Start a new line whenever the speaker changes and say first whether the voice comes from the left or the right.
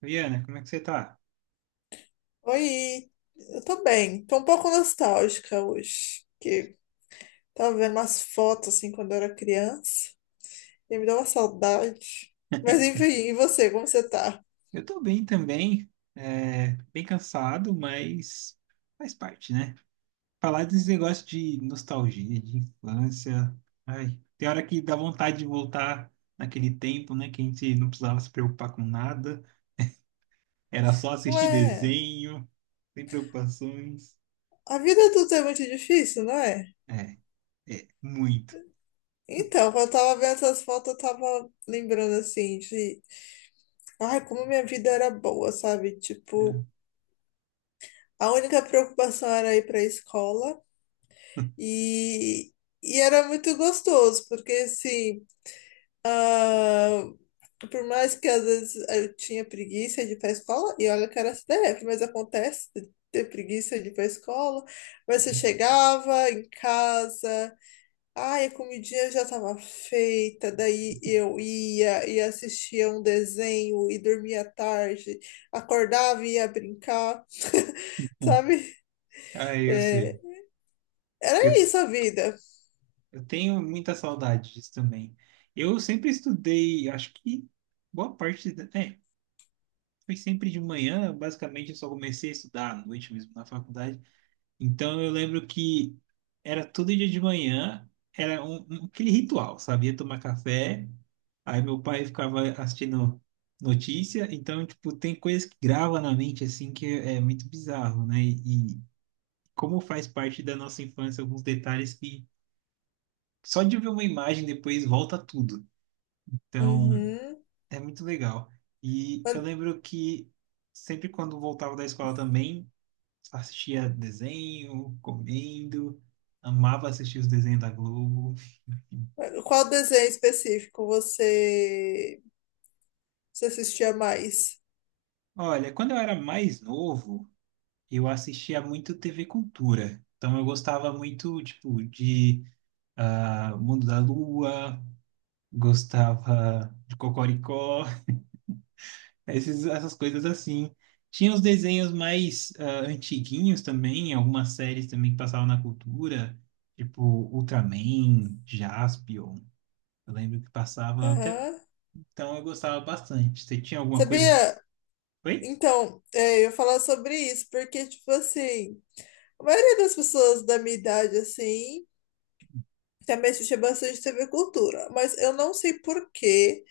right: Viana, como é que você tá?
left: Oi, eu tô bem. Tô um pouco nostálgica hoje, que tava vendo umas fotos assim quando eu era criança e me deu uma saudade. Mas enfim, e você, como você tá?
right: Eu tô bem também, bem cansado, mas faz parte, né? Falar desse negócio de nostalgia, de infância, ai, tem hora que dá vontade de voltar naquele tempo, né? Que a gente não precisava se preocupar com nada, era só assistir
left: Ué,
right: desenho, sem preocupações.
left: a vida adulta é muito difícil, não é?
right: É, é, muito. Eu-
left: Então, quando eu tava vendo essas fotos, eu tava lembrando assim de, ai, como minha vida era boa, sabe? Tipo,
right: é.
left: a única preocupação era ir para a escola e, era muito gostoso, porque assim, ah, por mais que às vezes eu tinha preguiça de ir para a escola, e olha que era CDF, mas acontece de ter preguiça de ir para a escola, mas você chegava em casa, ai, a comidinha já estava feita, daí eu ia e assistia um desenho e dormia tarde, acordava e ia brincar, sabe?
right: Ai, eu sei.
left: É, era
right: Eu
left: isso a vida.
right: Eu tenho muita saudade disso também. Eu sempre estudei, acho que boa parte da, foi sempre de manhã, basicamente eu só comecei a estudar à noite mesmo na faculdade. Então eu lembro que era todo dia de manhã, era aquele ritual, sabia? Tomar café, aí meu pai ficava assistindo notícia, então tipo tem coisas que grava na mente assim que é muito bizarro, né? E como faz parte da nossa infância alguns detalhes que só de ver uma imagem depois volta tudo. Então,
left: Uhum.
right: é muito legal. E eu
left: Mas-
right: lembro que sempre quando voltava da escola também, assistia desenho, comendo, amava assistir os desenhos da Globo.
left: mas qual desenho específico você, você assistia mais?
right: Olha, quando eu era mais novo, eu assistia muito TV Cultura. Então eu gostava muito, tipo, de Mundo da Lua, gostava de Cocoricó. Essas coisas assim. Tinha os desenhos mais antiguinhos também, algumas séries também que passavam na cultura, tipo Ultraman, Jaspion. Eu lembro que passava até.
left: Aham.
right: Então eu gostava bastante. Você tinha alguma coisa que.
left: Sabia?
right: Foi?
left: Então, é, eu ia falar sobre isso, porque, tipo assim, a maioria das pessoas da minha idade, assim, também assistia bastante TV Cultura, mas eu não sei por quê.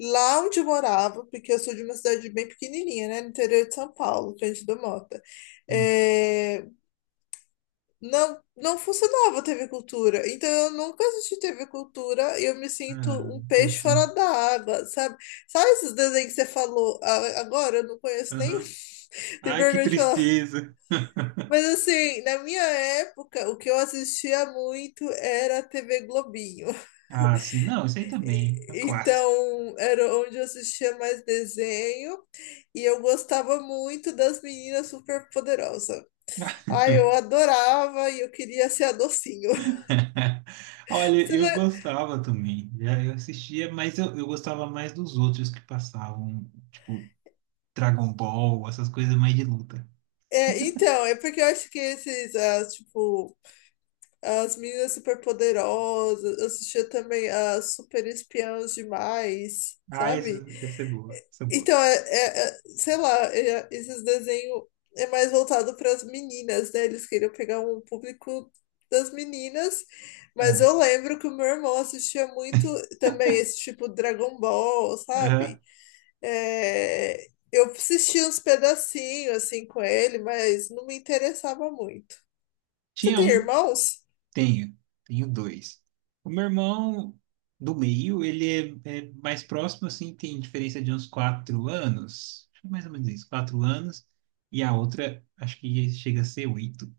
left: Lá onde eu morava, porque eu sou de uma cidade bem pequenininha, né, no interior de São Paulo, Cândido Mota. É, não funcionava a TV Cultura. Então eu nunca assisti TV Cultura e eu me
right: Ah,
left: sinto um
right: não
left: peixe fora
right: acredito.
left: da água, sabe? Sabe esses desenhos que você falou agora? Eu não conheço nem,
right: Aham.
left: tenho
right: Ai, que
left: vergonha de falar.
right: tristeza.
left: Mas assim, na minha época, o que eu assistia muito era a TV Globinho.
right: Ah, sim, não, isso aí também. É um clássico.
left: Então era onde eu assistia mais desenho e eu gostava muito das meninas super poderosas. Ai, eu adorava e eu queria ser a docinho.
right: Olha,
left: Você não-
right: eu
left: é.
right: gostava também. Já eu assistia, mas eu gostava mais dos outros que passavam, tipo Dragon Ball, essas coisas mais de luta.
left: É, então, é porque eu acho que esses, as, tipo, as meninas superpoderosas, eu assistia também as super espiãs demais,
right: Ah,
left: sabe?
right: essa é boa, essa é boa.
left: Então, sei lá, esses desenhos é mais voltado para as meninas, né? Eles queriam pegar um público das meninas, mas
right: Ah,
left: eu lembro que o meu irmão assistia muito também esse tipo Dragon Ball,
right: aham.
left: sabe? É, eu assisti uns pedacinhos assim com ele, mas não me interessava muito. Você
right: Tinha
left: tem
right: um?
left: irmãos?
right: Tenho, tenho dois. O meu irmão do meio, ele é mais próximo, assim, tem diferença de uns quatro anos, acho que mais ou menos isso, quatro anos, e a outra, acho que chega a ser oito.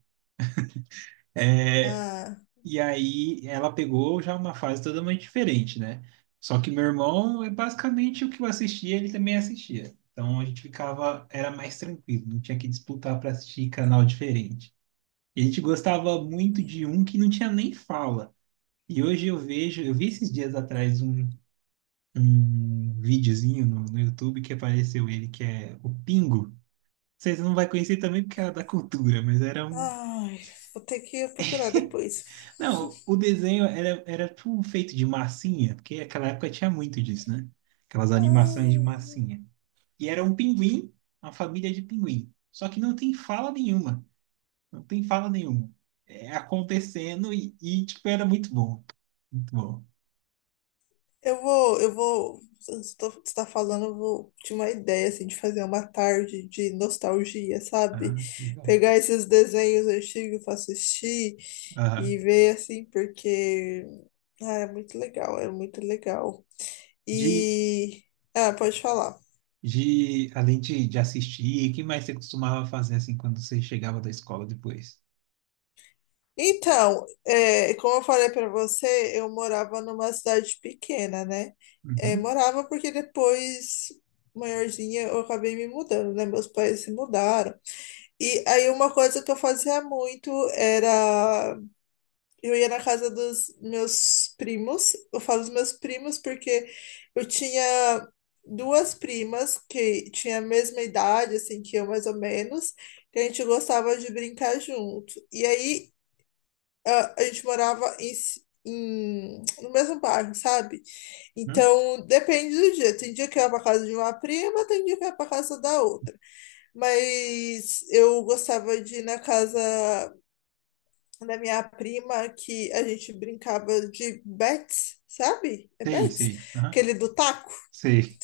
left: Ah,
right: E aí ela pegou já uma fase totalmente diferente, né? Só que meu irmão, é basicamente o que eu assistia, ele também assistia. Então a gente ficava, era mais tranquilo, não tinha que disputar para assistir canal diferente. E a gente gostava muito de um que não tinha nem fala. E hoje eu vejo, eu vi esses dias atrás um videozinho no YouTube que apareceu ele, que é o Pingo. Vocês não vai conhecer também porque era da cultura, mas era um.
left: ai, vou ter que procurar depois.
right: Não, o desenho era tudo feito de massinha, porque naquela época tinha muito disso, né? Aquelas animações de
left: Ah,
right: massinha. E era um pinguim, uma família de pinguim. Só que não tem fala nenhuma. Não tem fala nenhuma. É acontecendo tipo, era muito bom. Muito bom.
left: eu vou. Você está falando, eu vou de uma ideia assim de fazer uma tarde de nostalgia, sabe?
right: Ah, que legal.
left: Pegar esses desenhos antigos para assistir
right: Aham.
left: e ver assim, porque ah, era muito legal.
right: De,
left: E. Ah, pode falar.
right: além de assistir, o que mais você costumava fazer, assim, quando você chegava da escola depois?
left: Então, é, como eu falei para você, eu morava numa cidade pequena, né? É,
right: Uhum.
left: morava porque depois, maiorzinha, eu acabei me mudando, né? Meus pais se mudaram. E aí, uma coisa que eu fazia muito era, eu ia na casa dos meus primos. Eu falo dos meus primos porque eu tinha duas primas que tinham a mesma idade, assim, que eu mais ou menos, que a gente gostava de brincar junto. E aí a gente morava em, no mesmo bairro, sabe?
right: Uhum.
left: Então depende do dia. Tem dia que eu ia pra casa de uma prima, tem dia que eu ia pra casa da outra. Mas eu gostava de ir na casa da minha prima que a gente brincava de bets, sabe? É
right: Sei,
left: bets?
right: sei. Aham.
left: Aquele do taco.
right: Sei.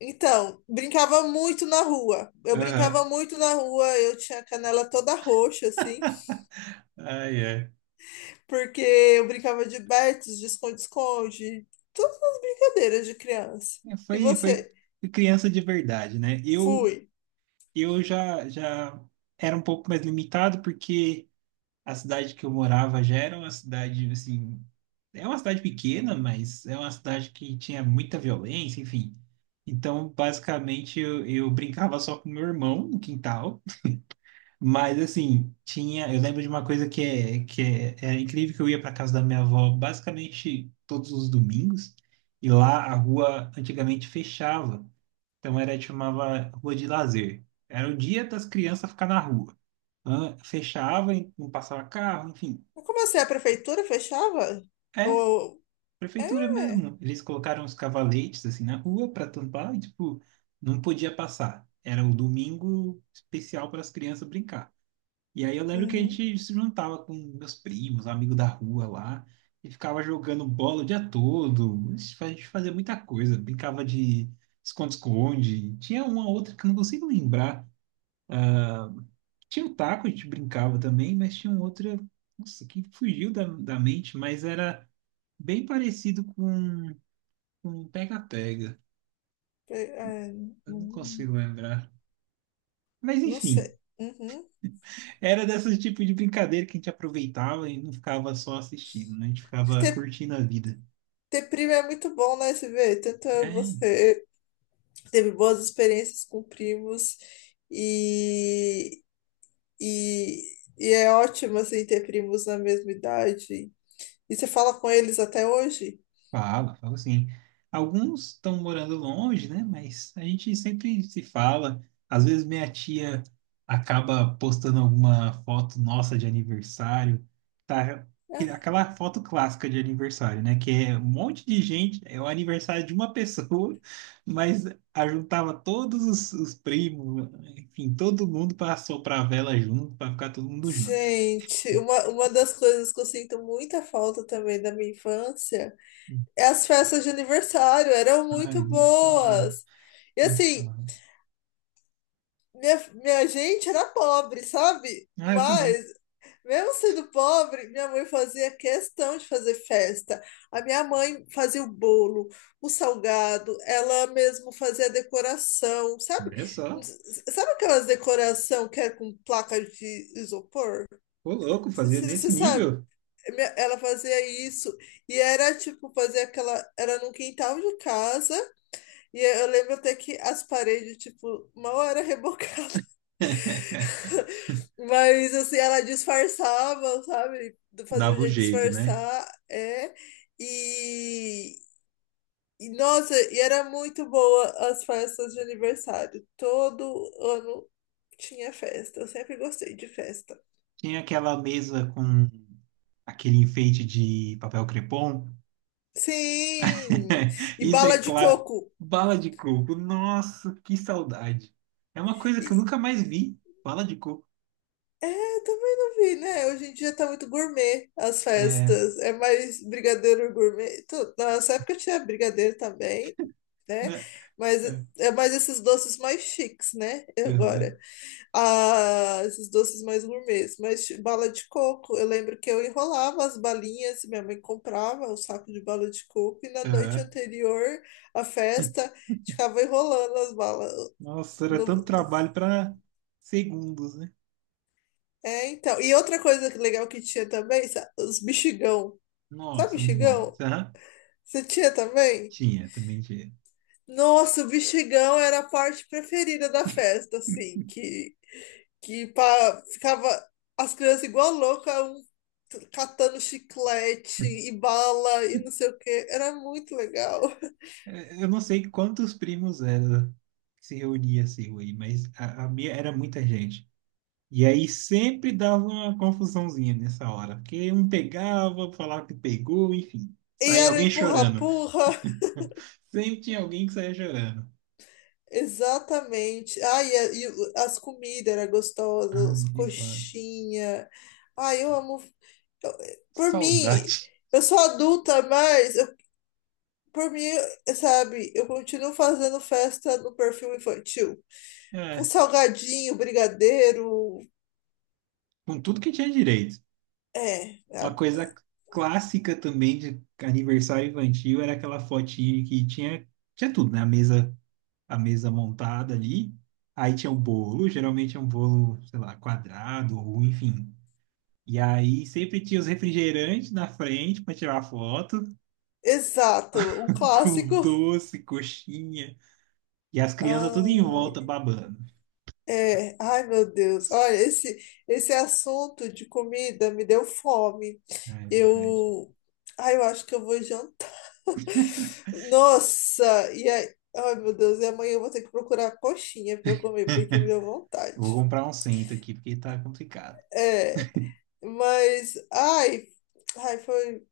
left: Então, brincava muito na rua. Eu brincava
right: Aham.
left: muito na rua, eu tinha a canela toda roxa, assim,
right: Ai, ai.
left: porque eu brincava de bets, de esconde-esconde, todas as brincadeiras de criança.
right: É,
left: E
right: foi, foi
left: você?
right: criança de verdade, né?
left: Fui.
right: Eu já, já era um pouco mais limitado, porque a cidade que eu morava já era uma cidade, assim, é uma cidade pequena, mas é uma cidade que tinha muita violência, enfim. Então, basicamente, eu brincava só com meu irmão no quintal, mas, assim, tinha. Eu lembro de uma coisa era incrível, que eu ia para casa da minha avó basicamente todos os domingos, e lá a rua antigamente fechava. Então era chamava Rua de Lazer. Era o dia das crianças ficar na rua. Hã? Fechava, e não passava carro, enfim.
left: Eu comecei a prefeitura, fechava?
right: É,
left: Ou.
right: prefeitura
left: É.
right: mesmo. Eles colocaram os cavaletes assim na rua para tampar e tipo não podia passar. Era um domingo especial para as crianças brincar. E aí eu lembro que a
left: Uhum.
right: gente se juntava com meus primos, amigos da rua lá, e ficava jogando bola o dia todo. A gente fazia muita coisa, brincava de esconde-esconde. Tinha uma outra que eu não consigo lembrar. Tinha o taco, a gente brincava também, mas tinha um outro, nossa, que fugiu da mente, mas era bem parecido com um pega-pega.
left: É, é,
right: Eu não
left: uhum.
right: consigo lembrar. Mas
left: Não
right: enfim,
left: sei. Uhum.
right: era desse tipo de brincadeira que a gente aproveitava e não ficava só assistindo, né? A gente ficava curtindo a vida.
left: Ter primo é muito bom, né, CV? Tanto é
right: É.
left: você teve boas experiências com primos e, e, e é ótimo, assim, ter primos na mesma idade. E você fala com eles até hoje?
right: Fala, fala sim. Alguns estão morando longe, né? Mas a gente sempre se fala. Às vezes minha tia acaba postando alguma foto nossa de aniversário. Tá?
left: Ah,
right: Aquela foto clássica de aniversário, né? Que é um monte de gente, é o aniversário de uma pessoa, mas ajuntava todos os primos, enfim, todo mundo para soprar a vela junto, para ficar todo mundo junto.
left: gente, uma das coisas que eu sinto muita falta também da minha infância é as festas de aniversário, eram
right: Ah,
left: muito
right: nem fala,
left: boas. E
right: nem
left: assim,
right: fala.
left: minha gente era pobre, sabe?
right: Ah, eu também.
left: Mas mesmo sendo pobre, minha mãe fazia questão de fazer festa. A minha mãe fazia o bolo, o salgado, ela mesmo fazia a decoração, sabe?
right: Olha só.
left: Sabe aquelas decoração que é com placa de isopor?
right: Ô, louco, fazia
left: Você
right: nesse
left: sabe?
right: nível.
left: Ela fazia isso e era tipo fazer aquela, era num quintal de casa e eu lembro até que as paredes tipo mal era rebocada. Mas assim, ela disfarçava, sabe? Fazia um
right: Dava o
left: jeito de
right: jeito, né?
left: disfarçar, é. E, e nossa, e era muito boa as festas de aniversário. Todo ano tinha festa. Eu sempre gostei de festa.
right: Tinha aquela mesa com aquele enfeite de papel crepom.
left: Sim! E
right: Isso é
left: bala de
right: claro.
left: coco.
right: Bala de coco. Nossa, que saudade. É uma coisa que eu
left: E,
right: nunca mais vi. Bala de coco.
left: é, também não vi, né? Hoje em dia tá muito gourmet as
right: É.
left: festas. É mais brigadeiro gourmet. Na nossa época tinha brigadeiro também, né?
right: Né?
left: Mas
right: É.
left: é mais esses doces mais chiques, né?
right: Aham,
left: Agora. Ah, esses doces mais gourmets. Mas bala de coco, eu lembro que eu enrolava as balinhas, minha mãe comprava um saco de bala de coco e na noite
right: aham.
left: anterior à festa ficava enrolando as balas.
right: Nossa, era tanto trabalho para segundos, né?
left: É, então. E outra coisa legal que tinha também, os bexigão. Sabe
right: Nossa, muito bom.
left: bexigão?
right: Aham.
left: Você tinha também?
right: Tinha, também tinha.
left: Nossa, o bexigão era a parte preferida da festa, assim, que ficava as crianças igual louca, catando chiclete e bala e não sei o quê. Era muito legal.
right: É, eu não sei quantos primos era que se reunia assim aí, mas a minha era muita gente. E aí sempre dava uma confusãozinha nessa hora, porque um pegava, falava que pegou, enfim,
left: E
right: saía
left: era o
right: alguém chorando.
left: empurra-purra.
right: Sempre tinha alguém que saía chorando.
left: Exatamente. Ai e as comidas eram gostosas,
right: Ai, de fala.
left: coxinha. Ai, eu amo. Por mim,
right: Saudade.
left: eu sou adulta, mas eu- por mim, sabe, eu continuo fazendo festa no perfil infantil. Com
right: É,
left: salgadinho, brigadeiro.
right: com tudo que tinha direito.
left: É,
right: Uma
left: é,
right: coisa clássica também de aniversário infantil era aquela fotinha que tinha, tinha tudo, né? A mesa montada ali. Aí tinha o bolo, geralmente é um bolo, sei lá, quadrado ou enfim. E aí sempre tinha os refrigerantes na frente para tirar foto,
left: exato, um
right: com
left: clássico.
right: doce, coxinha, e as crianças tudo em
left: Ah,
right: volta babando.
left: é, ai meu Deus, olha, esse assunto de comida me deu fome.
right: Ah, é verdade.
left: Eu, ai, eu acho que eu vou jantar. Nossa, e aí, ai meu Deus, e amanhã eu vou ter que procurar coxinha para comer, porque me deu
right: Eu vou
left: vontade.
right: comprar um cento aqui, porque tá complicado.
left: É, mas, ai, ai, foi,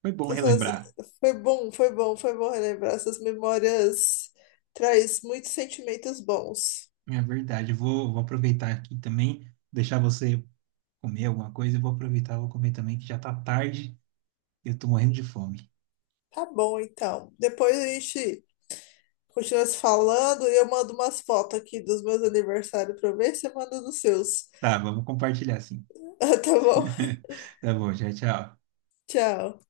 right: Foi bom
left: essas,
right: relembrar.
left: foi bom, foi bom relembrar essas memórias, traz muitos sentimentos bons.
right: É verdade. Eu vou aproveitar aqui também, deixar você comer alguma coisa e vou aproveitar, vou comer também, que já tá tarde e eu tô morrendo de fome.
left: Tá bom, então. Depois a gente continua se falando e eu mando umas fotos aqui dos meus aniversários pra ver se você manda dos seus.
right: Tá, vamos compartilhar sim.
left: Tá bom?
right: Tá bom, tchau, tchau.
left: Tchau.